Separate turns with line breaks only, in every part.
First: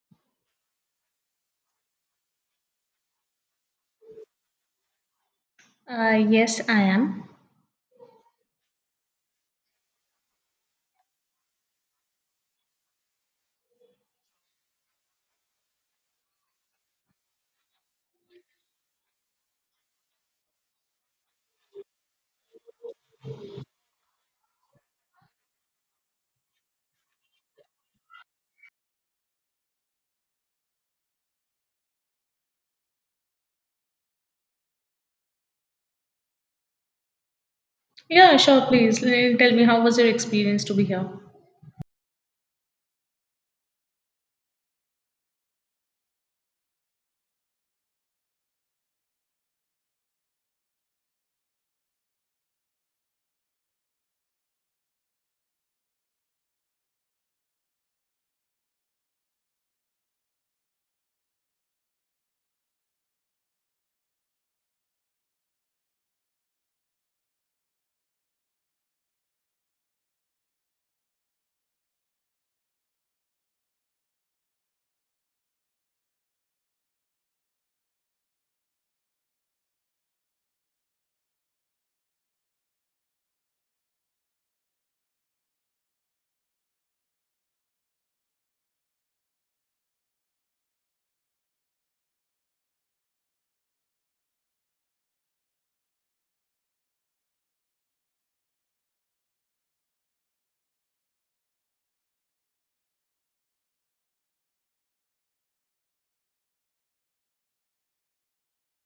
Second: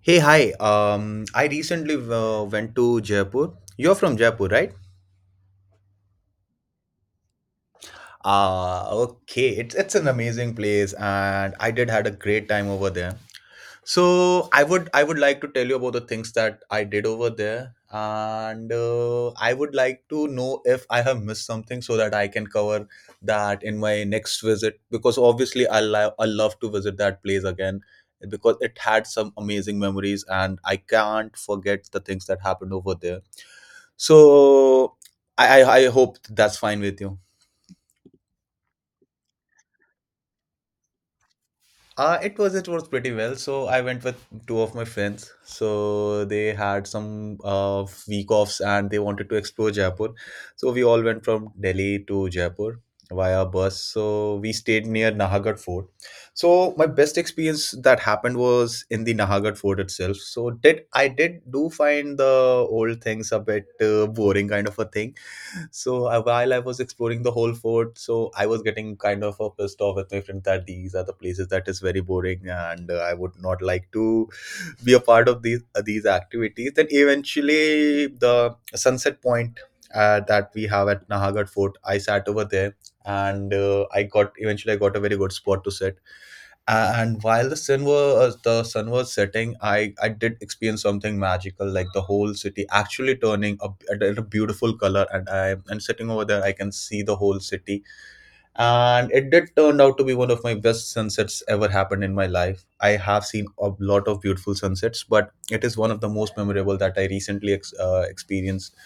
Hey, hi. I recently went to Jaipur. You're from Jaipur, right?
Yes, I am.
Ah, okay. It's an amazing place, and I did had a great time over there. So I would like to tell you about the things that I did over there, and I would like to know if I have missed something so that I can cover that in my next visit. Because obviously, I love to visit that place again because it had some amazing memories, and I can't forget the things that happened over there. So I hope that's fine with you.
Yeah, sure, please. Tell me, how was your experience to be here?
It was pretty well. So I went with two of my friends. So they had some week offs and they wanted to explore Jaipur. So we all went from Delhi to Jaipur via bus. So we stayed near Nahagarh Fort. So my best experience that happened was in the Nahagarh Fort itself. So did I did do find the old things a bit boring kind of a thing. So while I was exploring the whole fort, so I was getting kind of pissed off with my friend that these are the places that is very boring, and I would not like to be a part of these activities. Then eventually, the sunset point that we have at Nahagat Fort, I sat over there, and I got eventually I got a very good spot to sit, and while the sun was setting, I did experience something magical, like the whole city actually turning a beautiful color, and I and sitting over there I can see the whole city, and it did turned out to be one of my best sunsets ever happened in my life. I have seen a lot of beautiful sunsets, but it is one of the most memorable that I recently experienced,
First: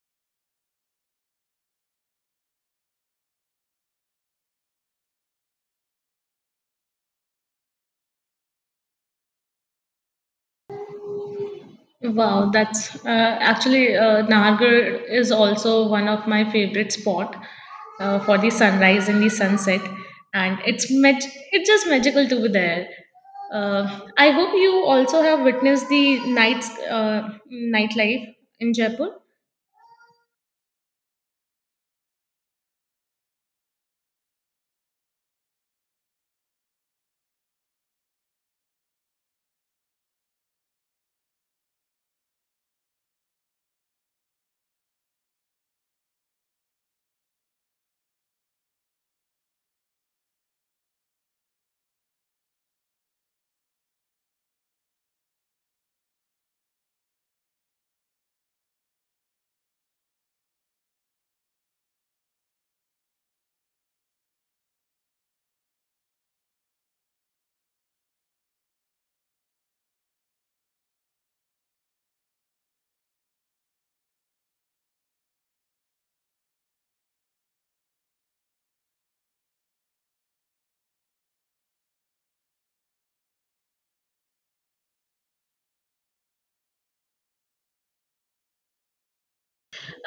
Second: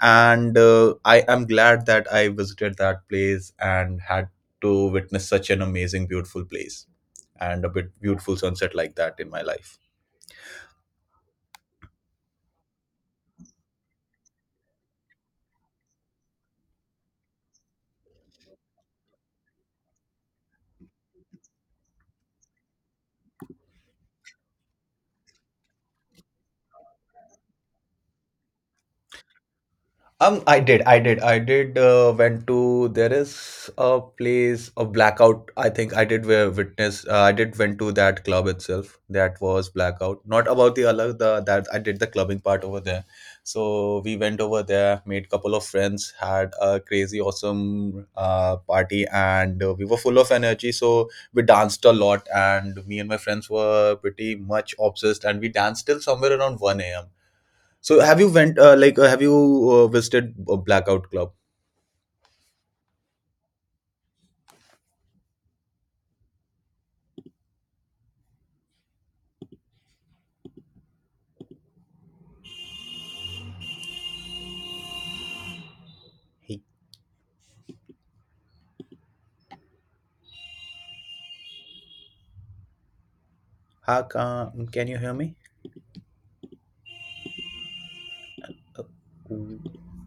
and I am glad that I visited that place and had to witness such an amazing beautiful place and a bit beautiful sunset like that in my life.
Wow, that's actually Nagar is also one of my favorite spot for the sunrise and the sunset, and it's just magical to be there. I hope you also have witnessed the nights nightlife in Jaipur.
I did, I did, I did. Went to there is a place, a blackout. I think I did witness. I did went to that club itself. That was blackout. Not about the other the that I did the clubbing part over there. So we went over there, made couple of friends, had a crazy awesome party, and we were full of energy. So we danced a lot, and me and my friends were pretty much obsessed, and we danced till somewhere around 1 a.m. So have you went have you visited a blackout club? Hey, how can you hear me? Uh,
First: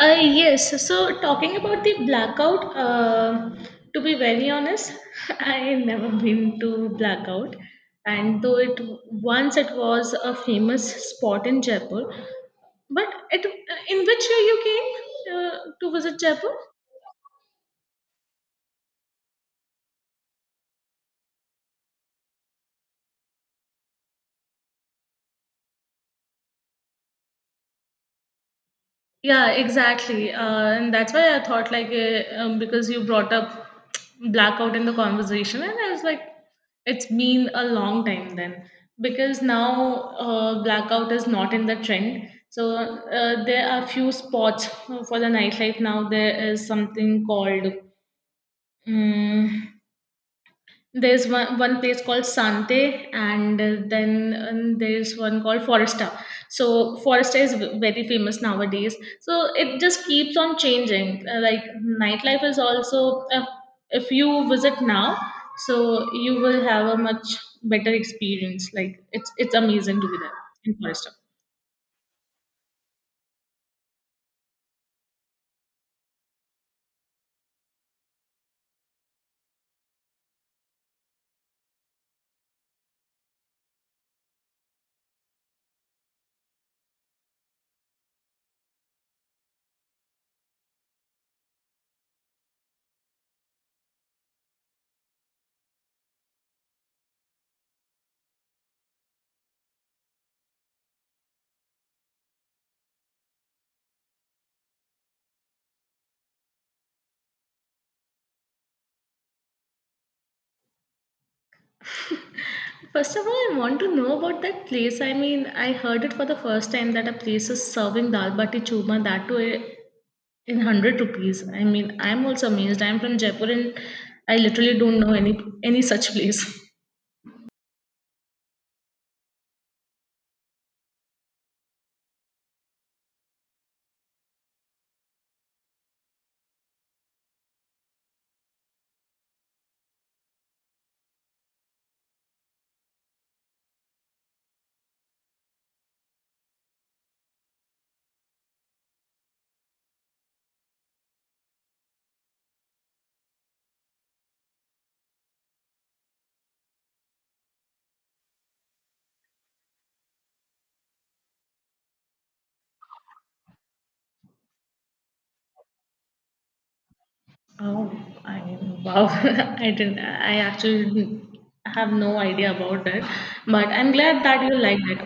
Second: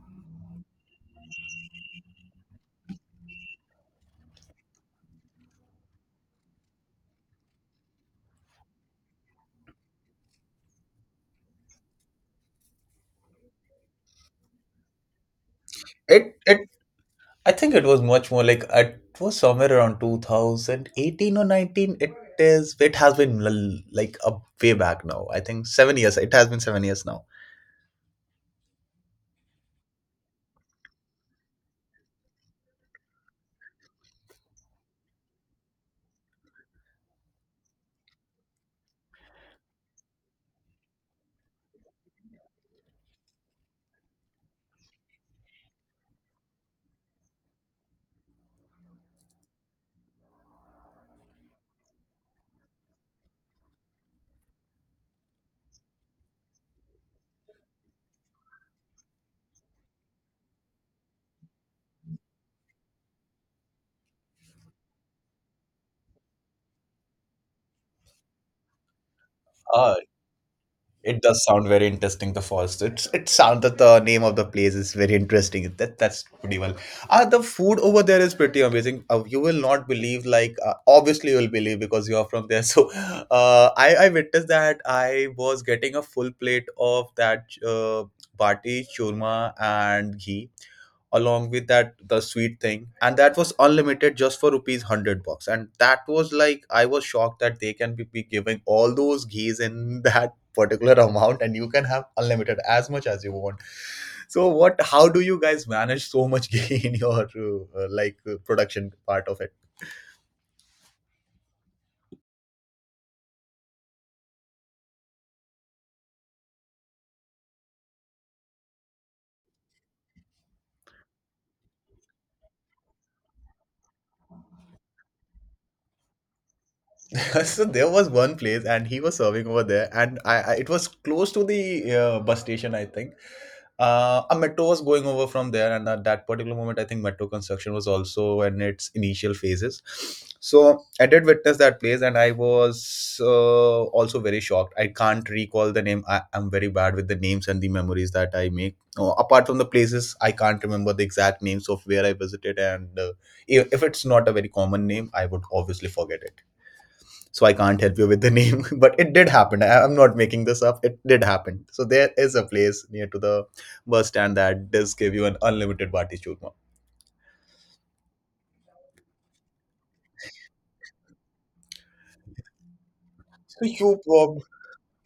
Yes, so talking about the blackout, to be very honest, I never been to blackout, and though it once it was a famous spot in Jaipur, but it in which year you came to visit
It
Jaipur?
it I think it was much more like it was somewhere around 2018 or 19. It has been like a way back now. I think 7 years. It has been 7 years now.
Yeah, exactly. And that's why I thought, like, because you brought up blackout in the conversation, and I was like, it's been a long time then. Because now blackout is not in the trend. So there are few spots for the nightlife now. There is something called. Mm, There's one place called Sante, and then there's one called Foresta. So Foresta is very famous nowadays. So it just keeps on changing. Like nightlife is also, if you visit now, so you will have a much better experience. Like it's amazing to be there in Foresta.
It does sound very interesting, the falls. It sounds that the name of the place is very interesting. That's pretty well. The food over there is pretty amazing. You will not believe like obviously you will believe because you are from there. So, I witnessed that I was getting a full plate of that bati churma and ghee, along with that the sweet thing, and that was unlimited just for rupees 100 bucks. And that was like I was shocked that they can be giving all those ghees in that particular amount, and you can have unlimited as much as you want. So what, how do you guys manage so much gain in your uh, production part of it?
First of all, I want to know about that place. I mean, I heard it for the first time that a place is serving dal bati churma that too, in 100 rupees. I mean, I'm also amazed. I'm from Jaipur, and I literally don't know any such place.
So there was one place and he was serving over there, and I it was close to the bus station, I think. A metro was going over from there, and at that particular moment, I think metro construction was also in its initial phases. So I did witness that place, and I was also very shocked. I can't recall the name. Am very bad with the names and the memories that I make. Apart from the places, I can't remember the exact names of where I visited, and if it's not a very common name, I would obviously forget it. So I can't help you with the name. But it did happen. I'm not making this up, it did happen. So there is a place near to the bus stand that does give you an unlimited bati churma.
Oh, I mean, wow! I didn't. I actually didn't have no idea about that.
So
But I'm
you,
glad that you liked it.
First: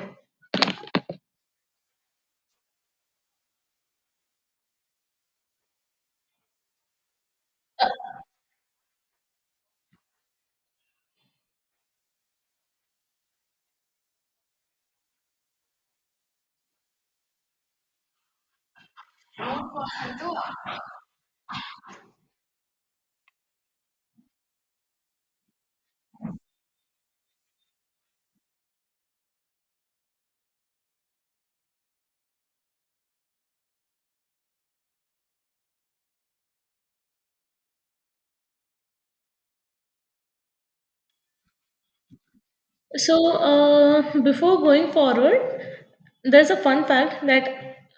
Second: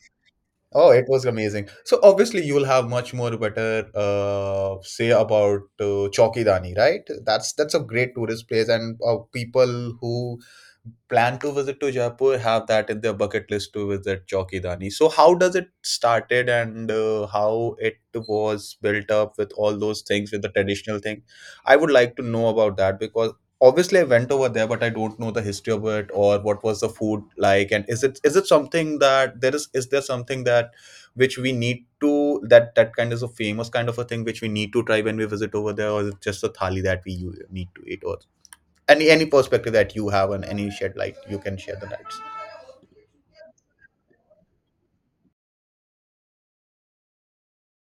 oh, it was amazing. So obviously you will have much more better say about Chowkidani, right? That's a great tourist place, and people who plan to visit to Jaipur have that in their bucket list to visit Chowkidani. So how does it started, and how it was built up with all those things with the traditional thing? I would like to know about that, because obviously I went over there, but I don't know the history of it, or what was the food like, and is it something that there is there something that which we need to, that that kind of a famous kind of a thing which we need to try when we visit over there, or is it just a thali that we need to eat, or any perspective that you have, and any shed light you can share the lights.
So, before going forward, there's a fun fact that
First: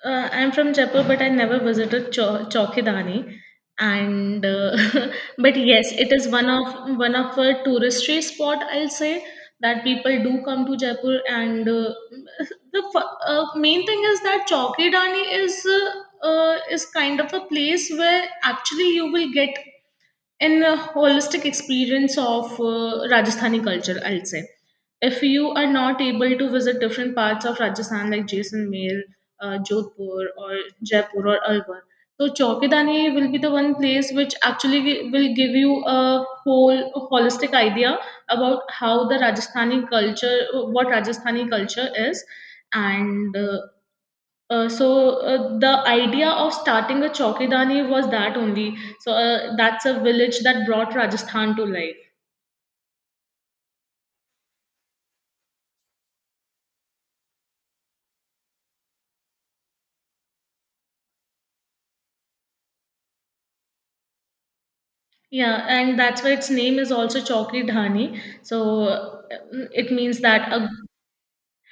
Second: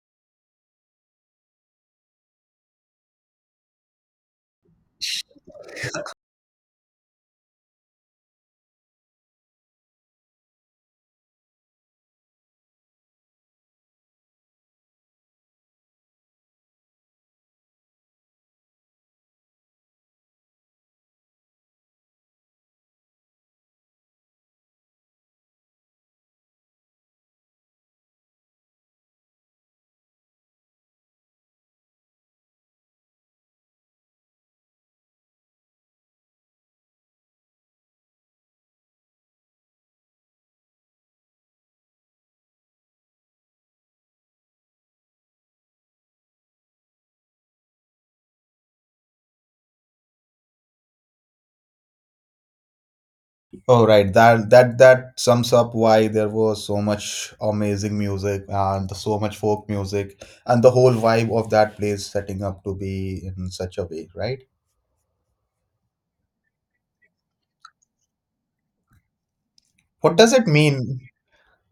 I'm from Jaipur, but I never visited Chowkidani. And but yes, it is one of a touristy spot. I'll say that people do come to Jaipur, and the main thing is that Chowkidani is kind of a place where actually you will get, and holistic experience of Rajasthani culture, I'll say. If you are not able to visit different parts of Rajasthan like Jaisalmer, Jodhpur or Jaipur or Alwar, so Chowkidani will be the one place which actually will give you a whole holistic idea about how the Rajasthani culture, what Rajasthani culture is. And so the idea of starting a chowkidani was that only. So that's a village that brought Rajasthan to life.
Oh right, that sums up why there was so much amazing music and so much folk music and the whole vibe of that place setting up to be in such a way, right?
Yeah, and that's why its name is also Chowki Dhani. So it
What
means
does it
that a
mean?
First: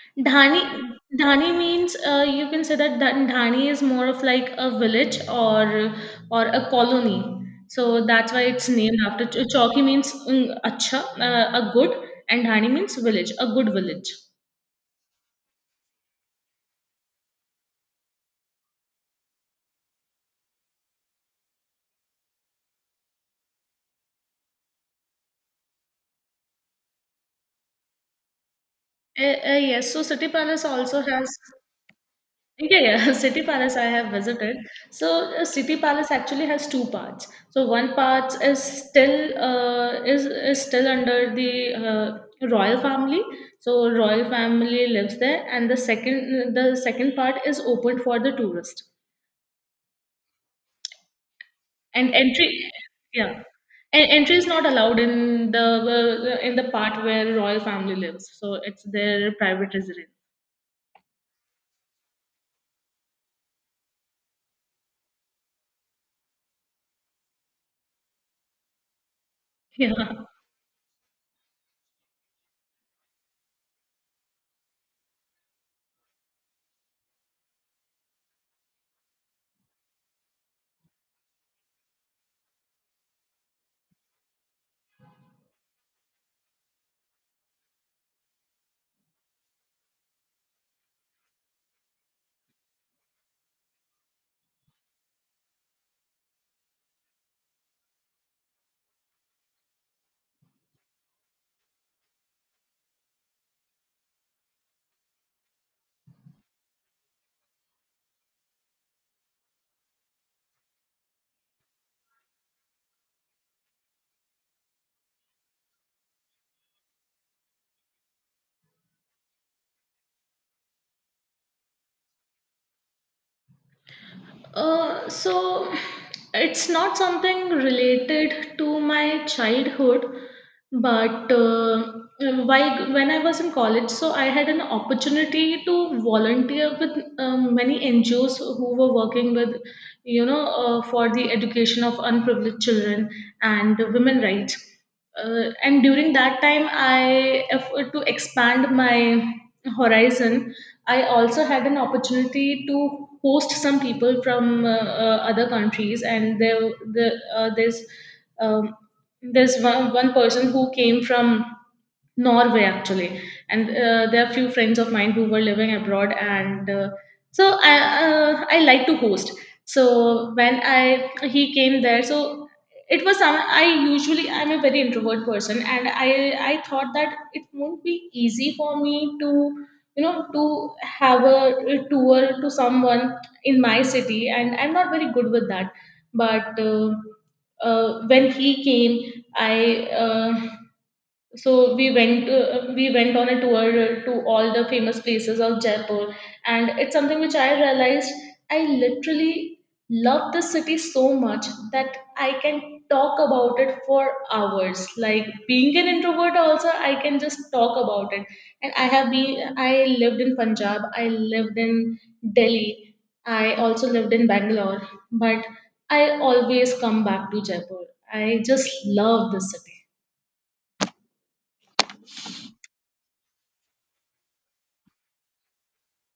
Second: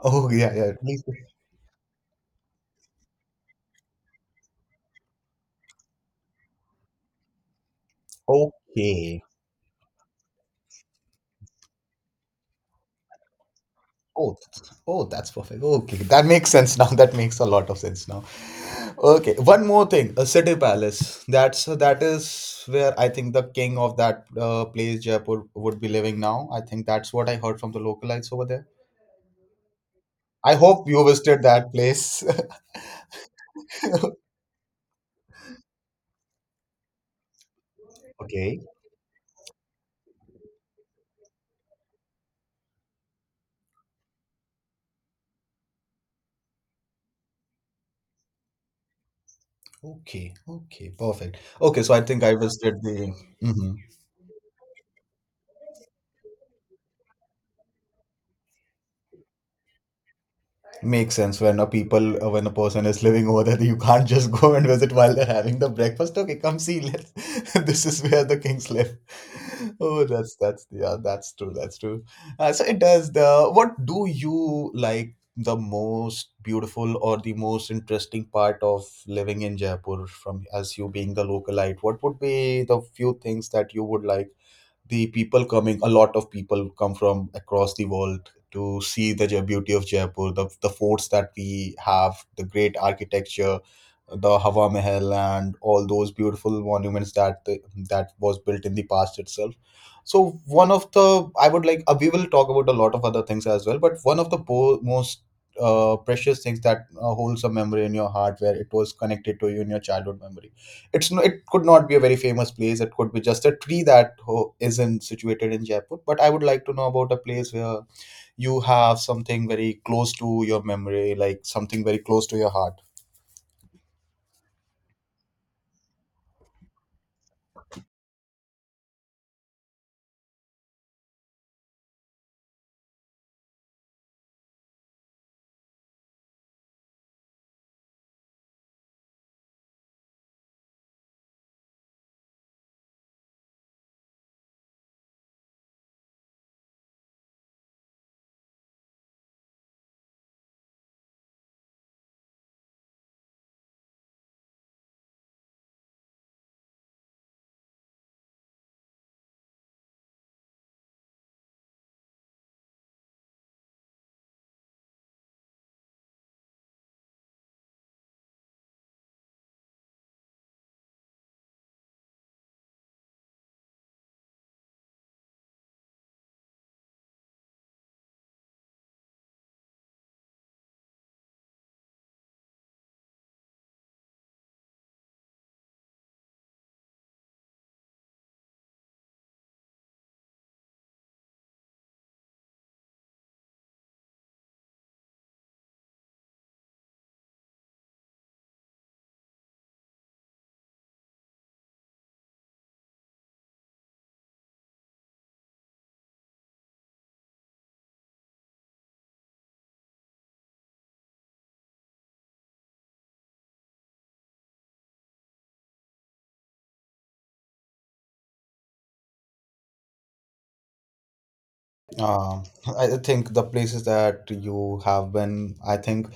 Oh, yeah, yeah,
Dhani
please.
Dhani means, you can say that that Dhani is more of like a village or a colony. So that's why it's named
Okay.
after Chowki means, acha, a good, and Dhani means village, a good village.
Oh, oh, that's perfect. Okay, that makes sense now. That makes a lot of sense now. Okay, one more thing. A city palace. That is where I think the king of that place, Jaipur, would be living now. I think that's what I heard from the localites over there.
Yes, so City
I
Palace
hope
also
you
has.
visited that place.
Yeah, yeah, City Palace I have visited. So City Palace actually has two parts. So one part
Okay.
is still, is still under the royal family. So royal family lives there, and the second part is open for the tourist.
Okay. Okay. Perfect. Okay. So I
And
think I
entry,
visited the.
yeah,
Mhm.
and entry is not allowed in the part where royal family lives. So it's their private residence.
Makes sense. When a people when a person is living over there, you can't just go and visit while they're having the breakfast. Okay, come see. Let's, this is where the kings live.
Yeah.
Oh, that's yeah, that's true. That's true. So it does. The what do you like, the most beautiful or the most interesting part of living in Jaipur from, as you being the localite? What would be the few things that you would like, the people coming, a lot of people come from across the world to see the beauty of Jaipur, the forts that we have, the great architecture, the Hawa Mahal, and all those beautiful monuments that that was built in the past itself. So one of the, I would like we will talk about a lot of other things as well, but one of the most precious things that holds a memory in your heart where it was connected to you in your childhood memory, it's no, it could not be a very famous place. It could be just a tree that isn't situated in Jaipur. But I would like to know about a place where you have something very close to your memory, like something very close to your heart.
So it's not something related to my childhood, but while when I was in college, so I had an opportunity to volunteer with many NGOs who were working with, for the education of unprivileged children and women rights. And during that time, I if, to expand my horizon, I also had an opportunity to host some people from other countries, and the uh, there's um, there's one person who came from Norway, actually, and there are few friends of mine who were living abroad, and so I like to host. So when I he came there, so it was some. I'm a very introvert person, and I thought that it won't be easy for me to have a tour to someone in my city, and I'm not very good with that, but. When he came, I so we went on a tour to all the famous places of Jaipur, and it's something which I realized, I literally love the city so much that I can talk about it for hours. Like being an introvert also, I can just talk about it. And I have been I lived in Punjab, I lived in Delhi, I also lived in Bangalore, but I always come back to Jaipur. I just love the city.
Um, I think the places that you have been, I think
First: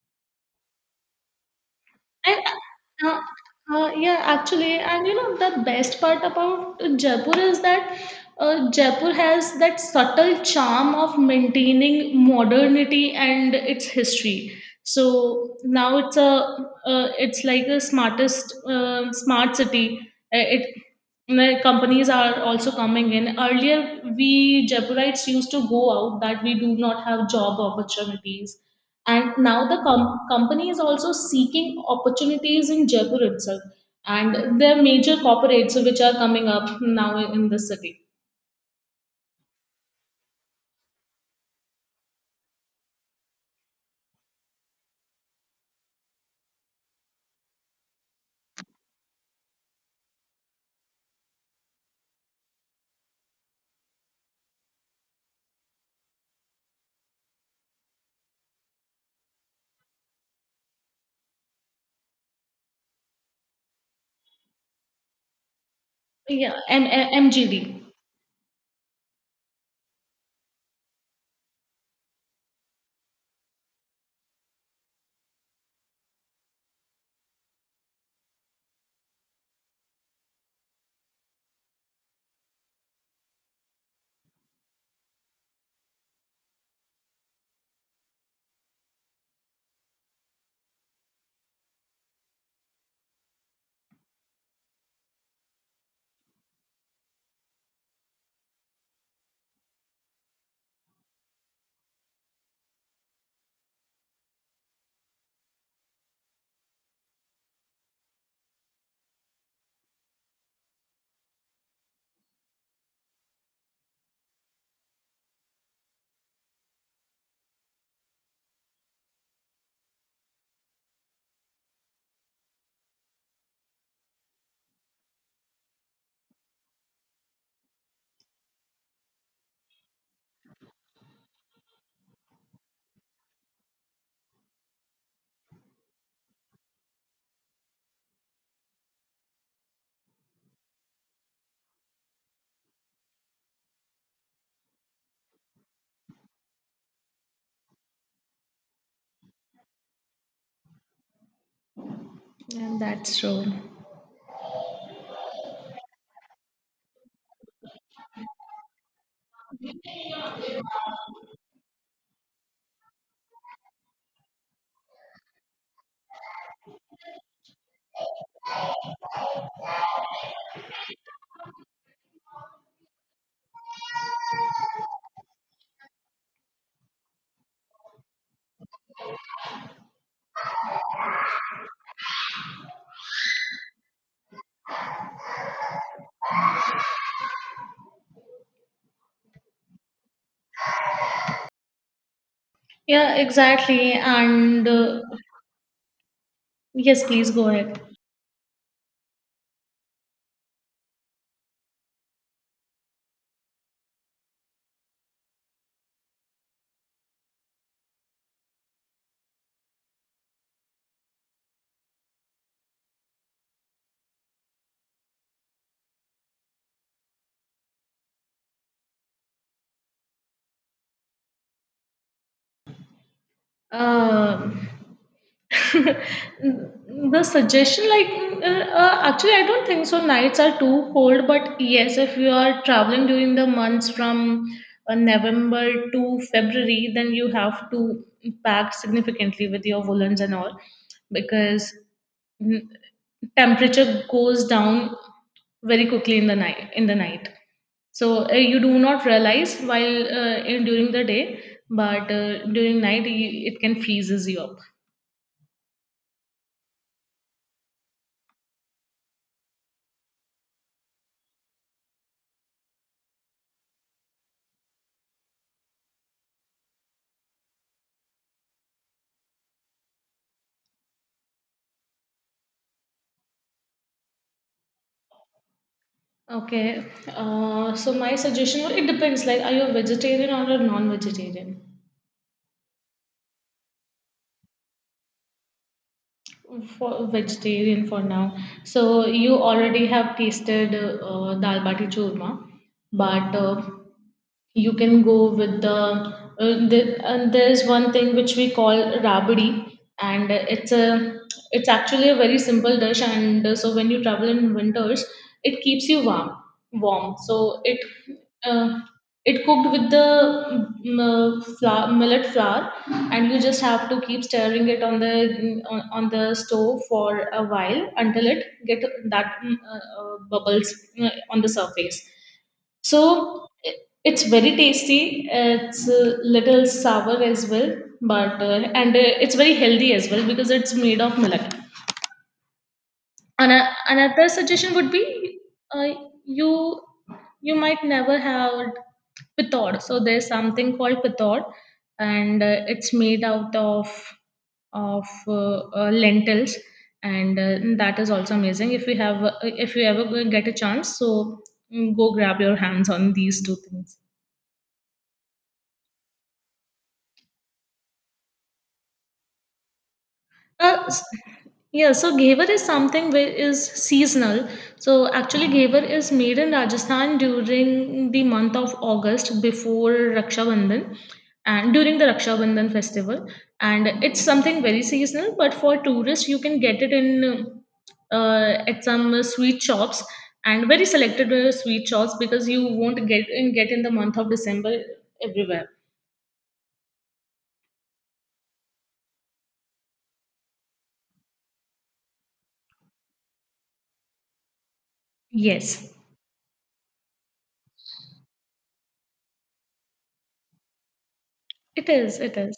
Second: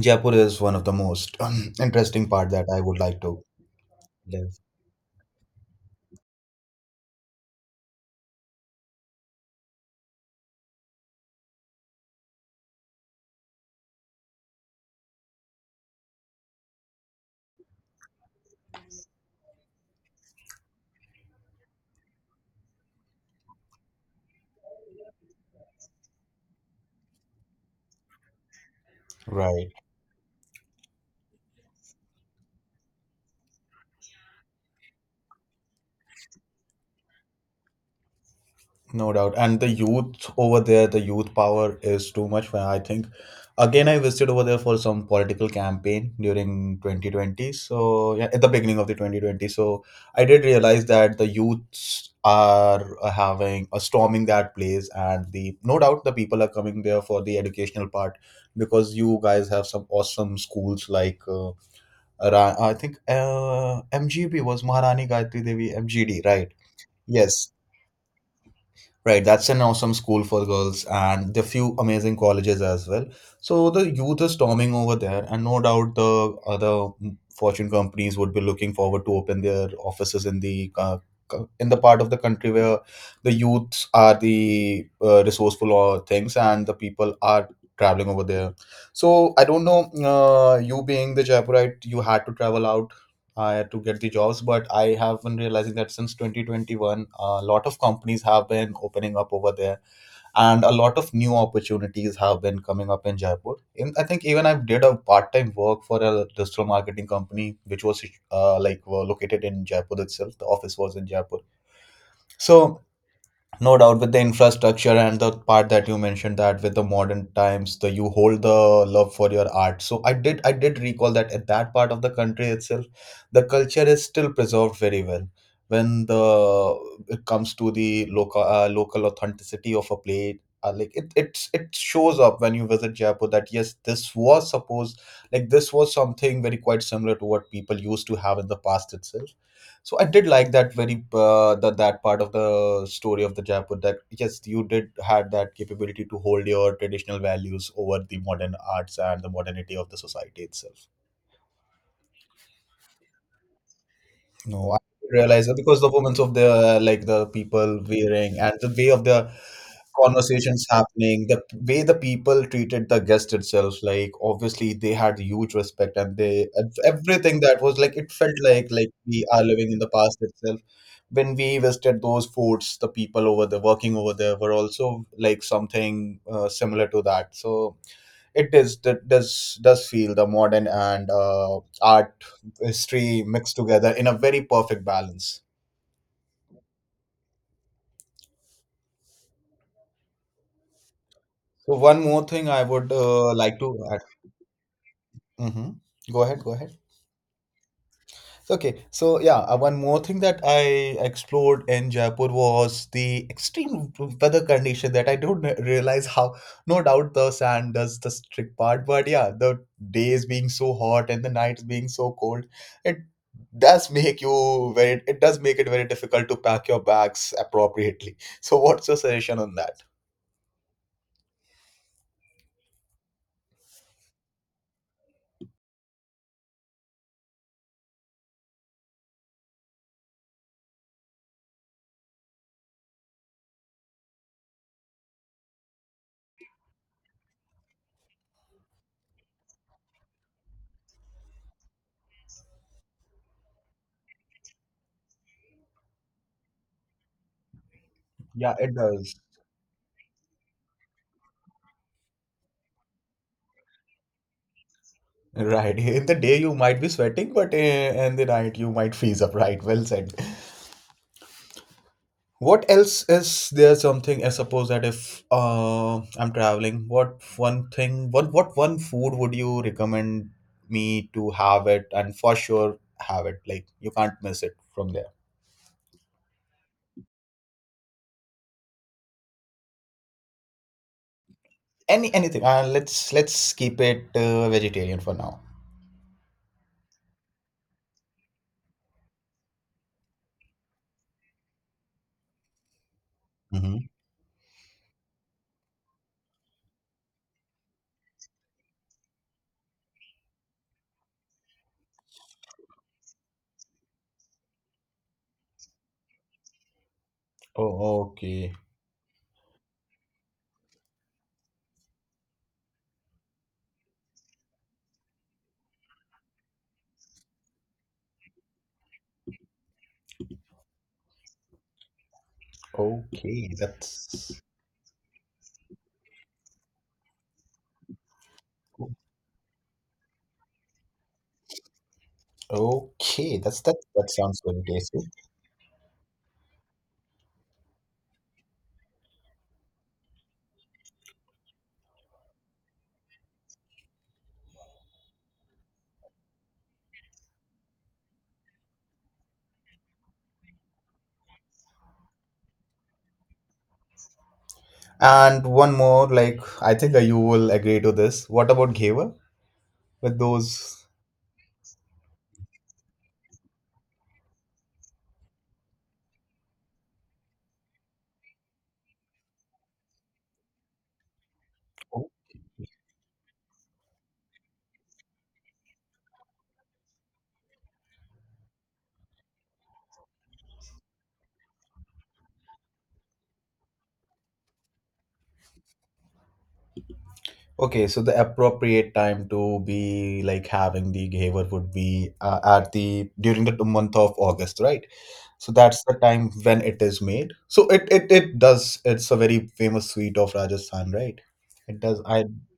Jaipur is one of the most interesting
And
part that I would like
uh,
to
yeah,
live.
actually, and you know the best part about Jaipur is that Jaipur has that subtle charm of maintaining modernity and its history. So now it's like the smartest, smart city. It The companies are also coming in. Earlier, we Jaipurites used to go out that we do not have job opportunities, and now
Right.
the company is also seeking opportunities in Jaipur itself, and there are major corporates which are coming up now in the city.
No doubt. And the youth over there, the youth power is too much. When I think, again, I visited over there for some political campaign during 2020. So, yeah, at the beginning of the 2020. So, I did realize that the youths are having a storming that place, and the no doubt the people are coming there for the educational part, because you guys have some awesome schools like I think MGB was Maharani Gayatri Devi MGD, right?
Yeah,
Yes,
MGD.
right, that's an awesome school for girls and the few amazing colleges as well. So the youth is storming over there, and no doubt the other Fortune companies would be looking forward to open their offices in the in the part of the country where the youths are the resourceful or things, and the people are traveling over there. So I don't know, you being the Jaipurite, you had to travel out to get the jobs. But I have been realizing that since 2021, a lot of companies have been opening up over there, and a lot of new opportunities have been coming up in Jaipur. In I think even I did a part-time work for a digital marketing company, which was like were located in Jaipur itself. The office was in Jaipur. So no doubt with the infrastructure and the part that you mentioned that with the modern times, the you hold the love for your art. So I did recall that at that part of the country itself, the culture is still preserved very well. When the it comes to the local local authenticity of a plate, like it shows up when you visit Jaipur that yes, this was supposed like this was something very quite similar to what people used to have in the past itself. So I did like that very that part of the story of the Jaipur that yes, you did had that capability to hold your traditional values over the modern arts and the modernity of the society itself.
Yeah, that's true.
No, I No. realized that because the women's of the like the people wearing and the way of the conversations happening, the way the people treated the guest itself, like obviously they had huge respect and they everything that was like it felt like we are living in the past itself. When we visited those forts the people over there working over there were also like something similar to that. So it is that does feel the modern and art history mixed together in a very perfect balance. So one more thing I would
Yeah,
like to
exactly,
add.
and
Mhm. Go ahead, go ahead.
yes, please go ahead.
Okay, so yeah, one more thing that I explored in Jaipur was the extreme weather condition that I don't realize how, no doubt the sand does the trick part, but yeah, the days being so hot and the nights being so cold, it does make you very, it does make it very difficult to pack your bags appropriately. So what's your suggestion on that?
Um, the suggestion, like, actually, I don't think so nights are too cold, but yes, if you are traveling during the months from November to February, then you have to pack significantly with your woolens and all, because mm, temperature goes down very quickly in the night. So
Yeah,
you
it
do not
does.
realize while, during the day, but during night, it can freezes you up.
Right. In the day you might be sweating, but in the night you might freeze up, right? Well said. What else is there? Something I suppose that if I'm traveling, what one food would you recommend me to have it and for sure have it like you can't miss it from there?
Okay. So my suggestion, well, it depends, like, are you a vegetarian or a non-vegetarian?
Any anything, let's keep it vegetarian for now.
For vegetarian for now. So you already have tasted dal bati churma, but
Hmm.
you can go with the, the, and there is one thing which we call rabdi, and it's actually a very simple dish. And so when you travel in winters, it keeps you warm. So
Oh, okay.
uh, it cooked with the, flour, millet flour, and you just have to keep stirring it on the stove for a while until it get that, bubbles on the surface. So
Okay,
it's
that's
very tasty. It's a little sour as well, but and it's very healthy as well because it's made of milk.
okay.
And
That's that that
another
sounds very
suggestion would
tasty.
be, uh, you you might never have pitod. So there's something called pitod, and it's made out of lentils, and that is also amazing. If you ever get a chance, so, go grab your hands on these two things.
And one more like, I think you will agree to this, what about ghewa with
Uh,
those?
s- yeah, so Ghevar is something which is seasonal. So actually, Ghevar is made in Rajasthan during the month of August, before Raksha Bandhan and during the Raksha Bandhan festival. And it's something very seasonal, but for tourists, you can get it, in at some sweet shops, and very selected sweet shops, because you won't get in the month of December everywhere.
Okay, so the appropriate time to be like having the gehavar would be at the during the month of August, right? So that's the
Yes,
time when it is made. So it does. It's a very famous sweet of Rajasthan, right? It
it
does.
is. It is.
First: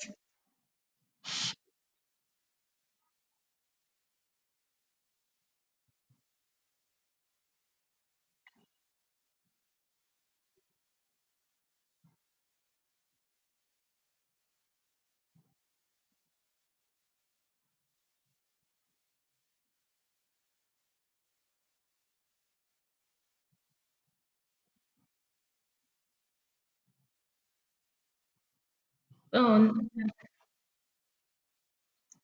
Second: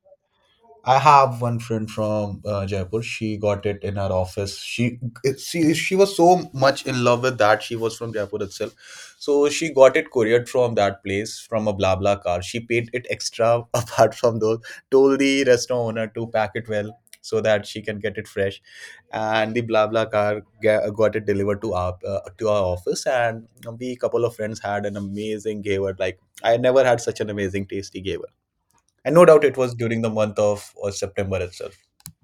I have one friend from Jaipur. She got it in her office. She was so much in love with that. She was from Jaipur itself, so she got it couriered from that place from a blah blah car. She paid it extra apart from those. Told the restaurant owner to pack it well so that she can get it fresh, and the blah blah car got it delivered to our office. And we couple of friends had an amazing gaver. Like I never had such an amazing tasty gaver, and no doubt it was
Um,
during the month of September itself.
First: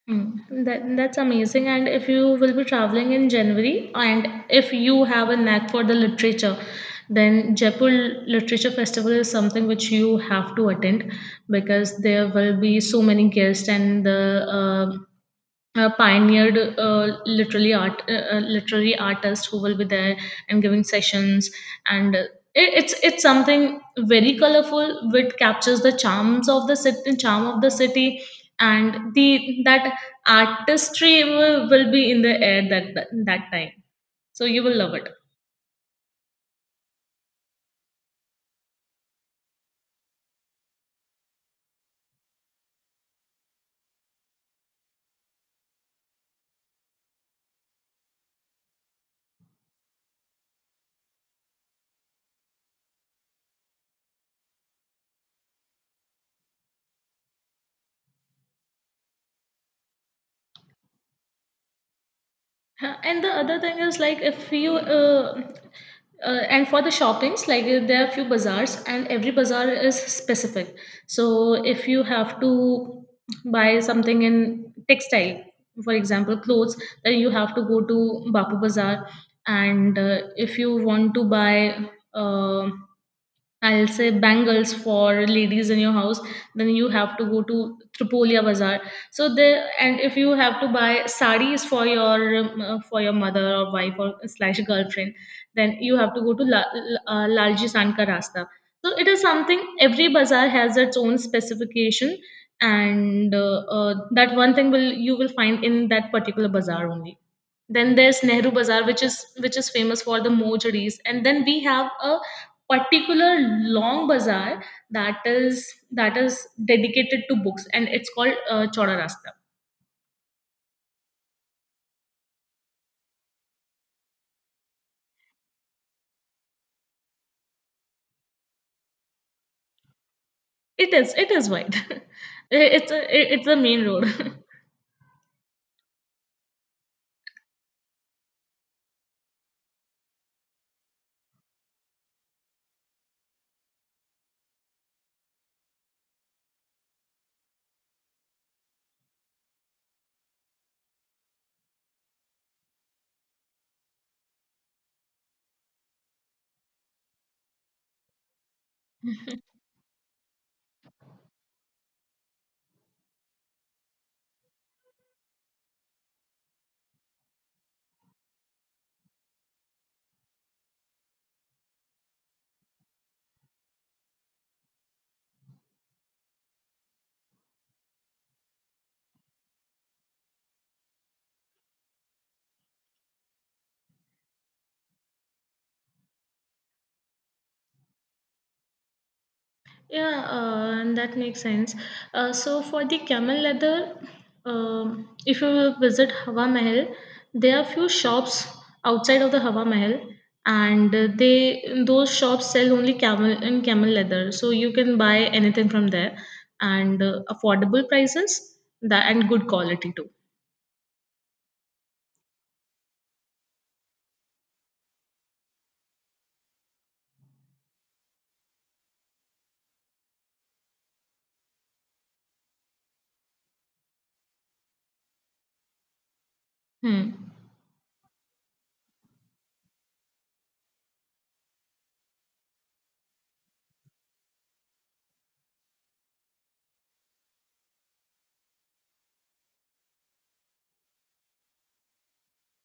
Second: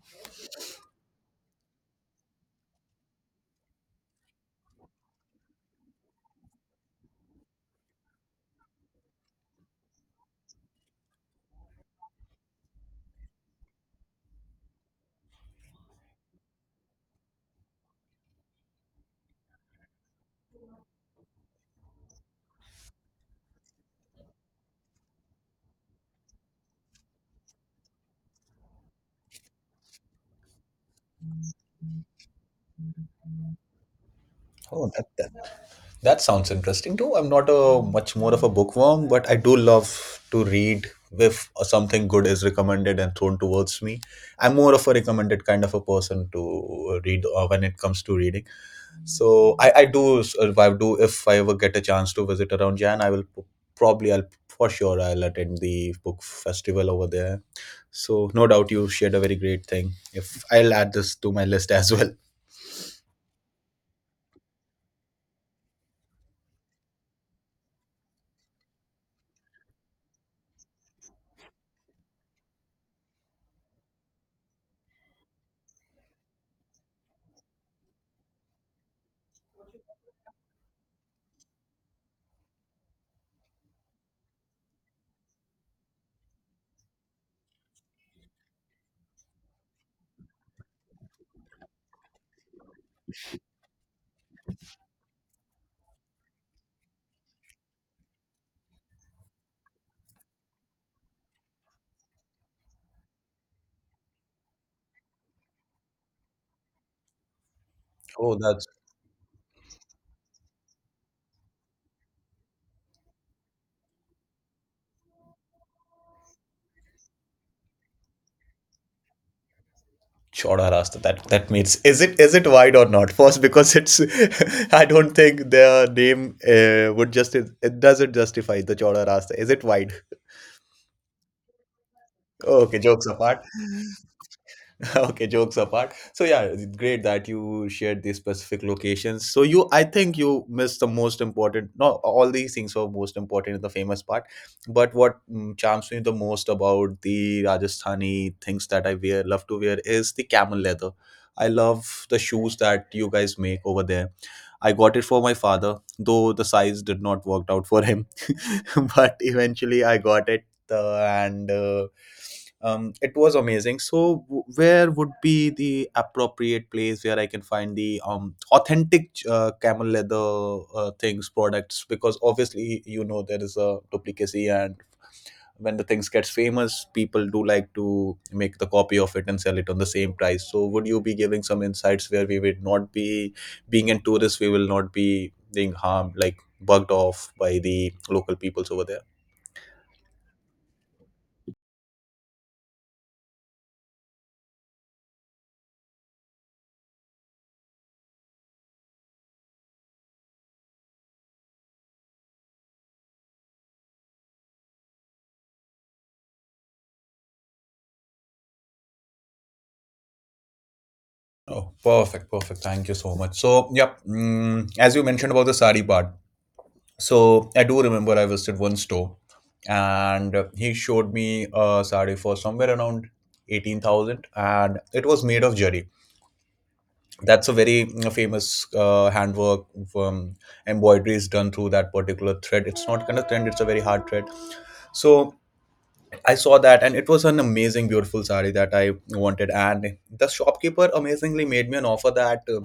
That's amazing. And if you will be traveling in January, and if you have a knack for the literature, then Jaipur Literature Festival is something which you have to attend, because there will be so many guests and the pioneered, literally art literary artists who will be there and giving sessions. And it's something very colorful which captures the charm of the city, and the that artistry will be in the air that time. So you will
Oh,
love
that,
it.
that that sounds interesting too. I'm not a much more of a bookworm, but I do love to read if something good is recommended and thrown towards me. I'm more of a recommended kind of a person to read when it comes to reading. So I do if I do if I ever get a chance to visit around Jan, I will p- probably I'll for sure I'll attend the book festival over there. So no doubt you shared a very great thing. If I'll add this to my list as well.
Huh. And the other thing is, like, if you and for the shoppings, like, there are few bazaars and every bazaar is specific. So if you have to buy something in textile, for example, clothes, then you have to go to Bapu Bazaar. And if you want to buy, um I'll say, bangles for ladies in your house, then you have to go to Tripolia Bazaar. So there, and if you have to buy sarees for your, mother or wife or slash girlfriend, then you have to go to Lalji San Ka Rasta. So it is something, every bazaar has its own specification, and that one thing will you will find in that particular bazaar only. Then there's
Oh,
Nehru
that's
Bazaar, which is famous for the mojaris, and then we have a particular long bazaar that is that is dedicated to books, and it's called Chowda Rasta.
Chauda Rasta. That that means is it, is it wide or not? First, because it's I don't think their name would just, it doesn't justify the Chauda Rasta. Is it wide?
It is, wide.
Okay,
it's
jokes
a
apart.
it's a main road.
Okay, jokes apart. So yeah, it's great that you shared these specific locations. So you, I think you missed the most important. No, all these things were most important in the famous part. But what, mm, charms me the most about the Rajasthani things that I wear love to wear is the camel leather. I love the shoes that you guys make over there. I got it for my father, though the size did not work out for him but eventually I got it, and it was amazing. So, where would be the appropriate place where I can find the authentic camel leather things products? Because obviously, you know, there is a duplicacy, and when the things gets famous, people do like to make the copy of it and sell it on the same price. So, would you be giving some insights where we would not be being in tourists, we will not be being harmed, like bugged off by the local peoples over there?
Yeah, and that makes sense. So for the camel leather, if you will visit Hawa Mahal, there are few shops outside of the Hawa Mahal, and they those shops sell only camel and camel leather. So you can buy anything from there, and affordable prices that and good quality too.
Oh, perfect, perfect. Thank you so much. So, yep, mm, as you mentioned about the sari part, so I do remember I visited one store and he showed me a sari for somewhere around 18,000 and it was made of jari.
Hmm.
That's a very mm, famous handwork, um, embroidery is done through that particular thread. It's not kind of thread, it's a very hard thread. So I saw that, and it was an amazing, beautiful saree that I wanted. And the shopkeeper amazingly made me an offer that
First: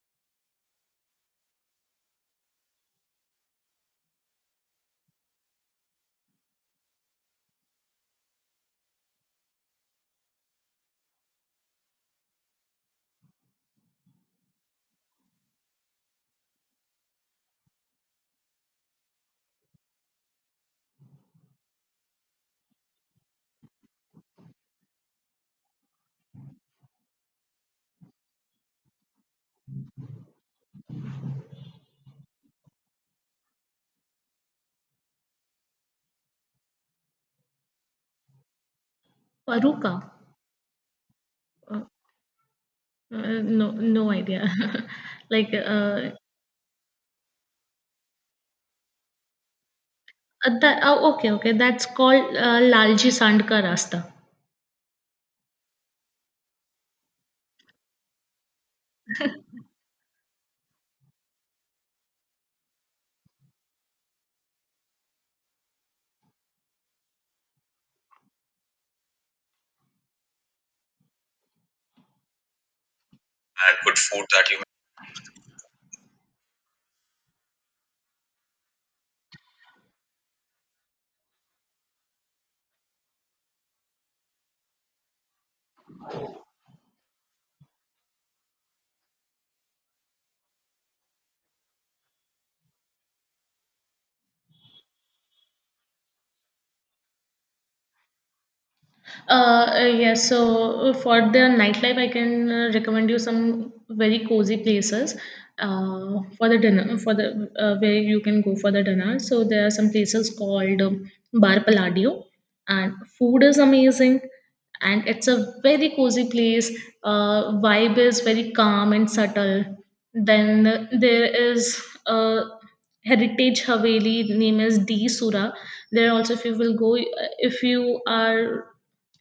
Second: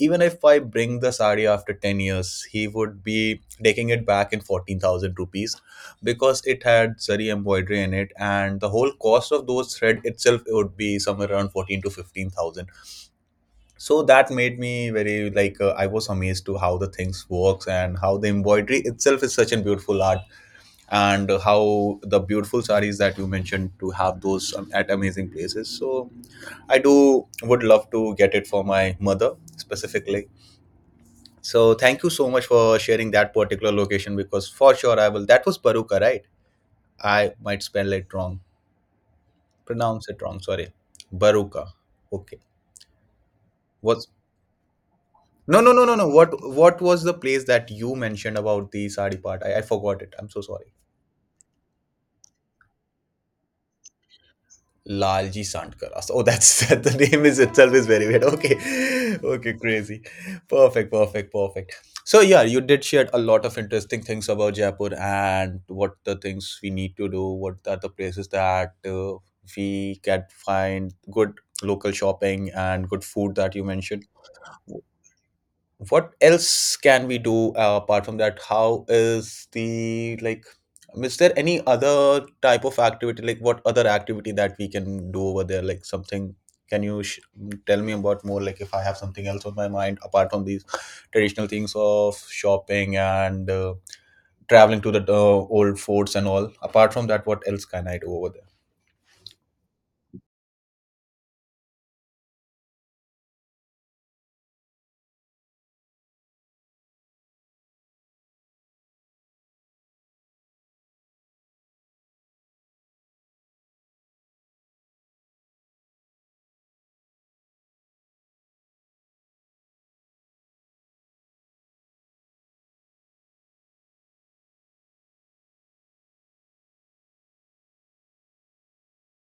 even if I bring the saree after 10 years, he would be taking it back in 14,000 rupees because it had zari embroidery in it, and the whole cost of those thread itself would be somewhere around 14 to 15,000. So that made me very like I was amazed to how the things works and how the embroidery itself is such a beautiful art, and how the beautiful saris that you mentioned to have those at amazing places. So I do would love to get it for my mother specifically. So thank you so much for sharing that particular location, because for sure I will. That was Baruka, right? I might spell it wrong,
Paruka.
pronounce it wrong, sorry. Baruka.
Uh,
Okay.
no,
What's
no idea. Like,
no, what what was the place that you mentioned about the sari part? I forgot it, I'm so sorry.
that. Oh, okay, okay. That's called Lalji Sand Ka Rasta.
Lalji Sandkar. Oh, that's that the name is itself is very weird. Okay, okay, crazy. Perfect, perfect, perfect. So yeah, you did share a lot of interesting things about Jaipur and what the things we need to do. What are the places that we can find good local shopping and good food that you
And good
mentioned,
food that you.
what else can we do apart from that? How is the like, is there any other type of activity, like what other activity that we can do over there, like something, can you sh- tell me about more. Like if I have something else on my mind apart from these traditional things of shopping and traveling to the old forts and all. Apart from that, what else can I do over there?
Yes, so for the nightlife, I can recommend you some very cozy places, for the dinner, for the where you can go for the dinner. So there are some places called, Bar Palladio, and food is amazing, and it's a very cozy place. Vibe is very calm and subtle. Then there is a heritage Haveli, name is D Sura. There also, if you will go, if you are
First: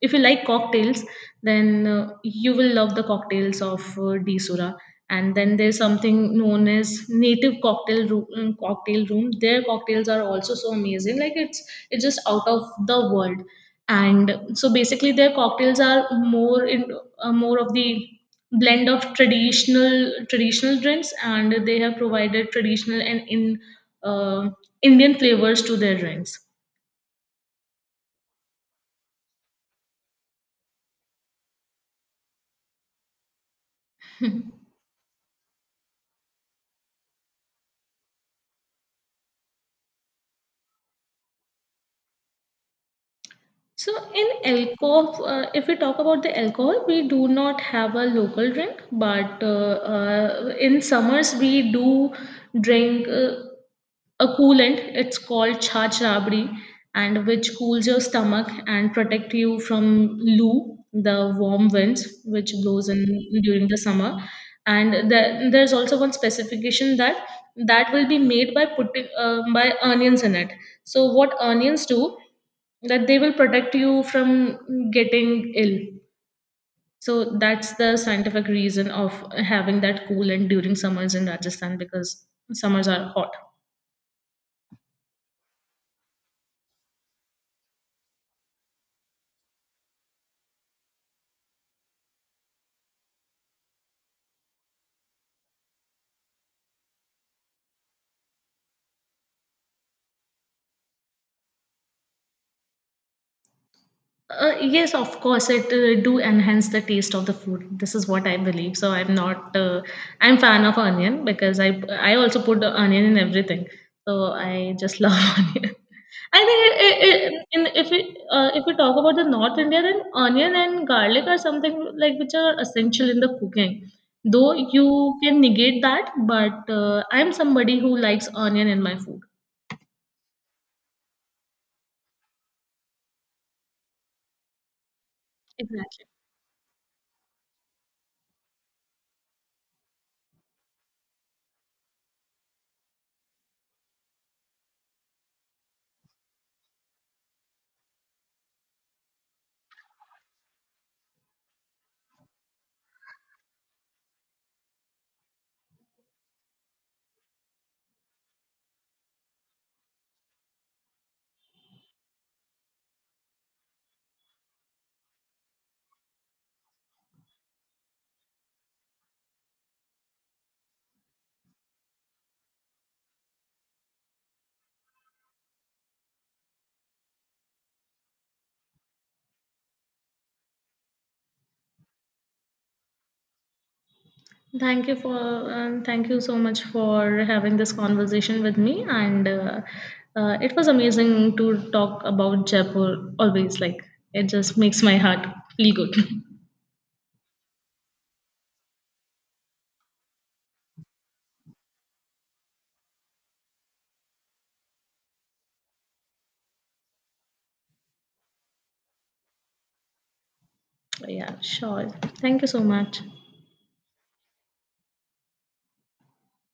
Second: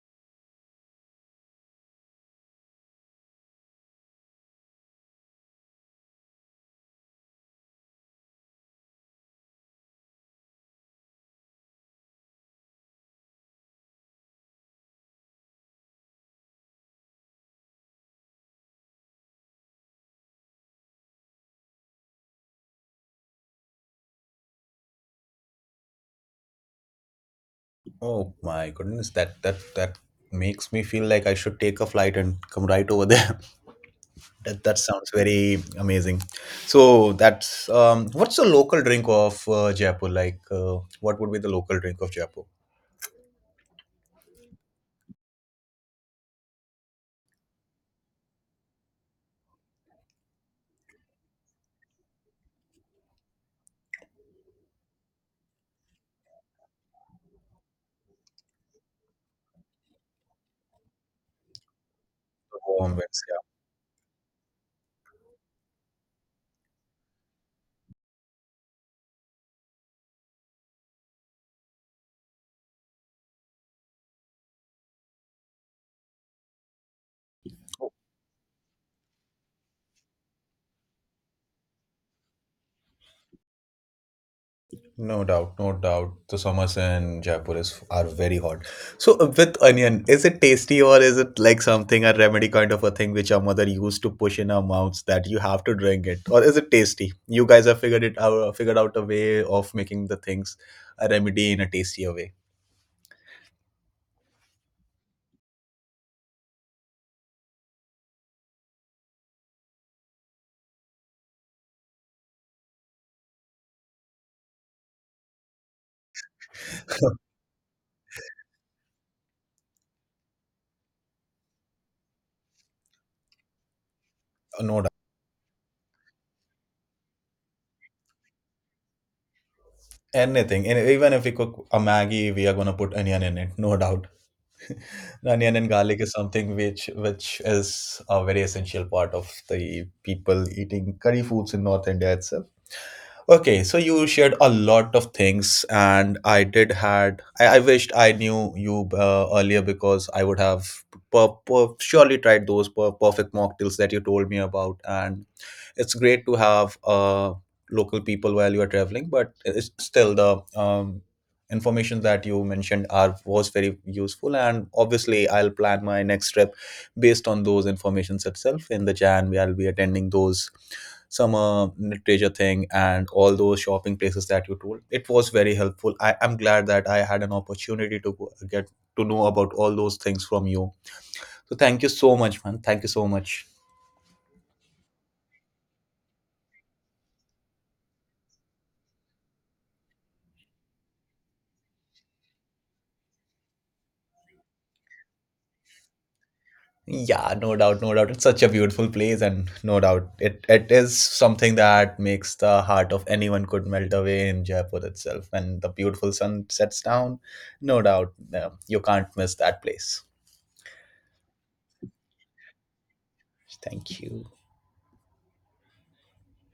if you like cocktails, then you will love the cocktails of Desura. And then there's something known as native cocktail room. Their cocktails are also so amazing. Like it's just out of the world. And so basically, their cocktails are more of the blend of traditional drinks, and they have provided traditional and in uh, Indian flavors to their drinks.
Oh my goodness, that that makes me feel like I should take a flight and come right over there. That that sounds very amazing. So that's what's the local drink of Jaipur? Like, what would be the local drink of Jaipur?
So in alcohol, if we talk about the alcohol, we do not have a local drink, but in summers we do drink a coolant. It's called chach rabri, and which cools your stomach and protect you from loo, the warm winds which blows
Warm
in
winds, yeah.
during the summer. And there's also one specification that will be made by putting by onions in it. So what onions do? That they will protect you from getting ill. So that's the scientific reason of having that coolant during summers in Rajasthan, because summers are hot.
No doubt, no doubt. The summers in Jaipur is are very hot. So with onion, is it tasty or is it like something a remedy kind of a thing which our mother used to push in our mouths that you have to drink it, or is it tasty? You guys have figured it out, figured out a way of making the things a remedy in a tastier way.
Yes, of course, it do enhance the taste of the food. This is what I believe. So I'm not, I'm fan of onion, because I also put the onion in everything. So I just love onion. I think, if we talk about the North India, then onion and garlic are something like which are essential in the cooking. Though
No doubt.
you can negate that, but I'm somebody who likes onion in my food.
Anything, and even if we cook a Maggie, we are gonna put onion in it. No doubt. The onion and garlic
Exactly.
is something which is a very essential part of the people eating curry foods in North India itself. Okay, so you shared a lot of things, and I wished I knew you earlier because I would have surely tried those perfect mocktails that you told me about, and it's great to have local people while you are traveling. But it's still the information that you mentioned are was very useful, and obviously I'll plan my next trip based on those informations itself. In the Jan, I'll be attending those some literature thing, and all those shopping places that you told, it was very helpful. I am glad that I had an opportunity to go, get to know about all those things from you. So thank you so much, man, thank you so much.
Thank you for and thank you so much for having this conversation with me. And it was amazing to talk about Jaipur. Always like it just makes my heart feel good.
Yeah, no doubt, no doubt, it's such a beautiful place, and no doubt it it is something that makes the heart of anyone could melt away in Jaipur itself when the beautiful sun sets down. No doubt you can't miss that place.
Yeah, sure. Thank you so much.
Thank you.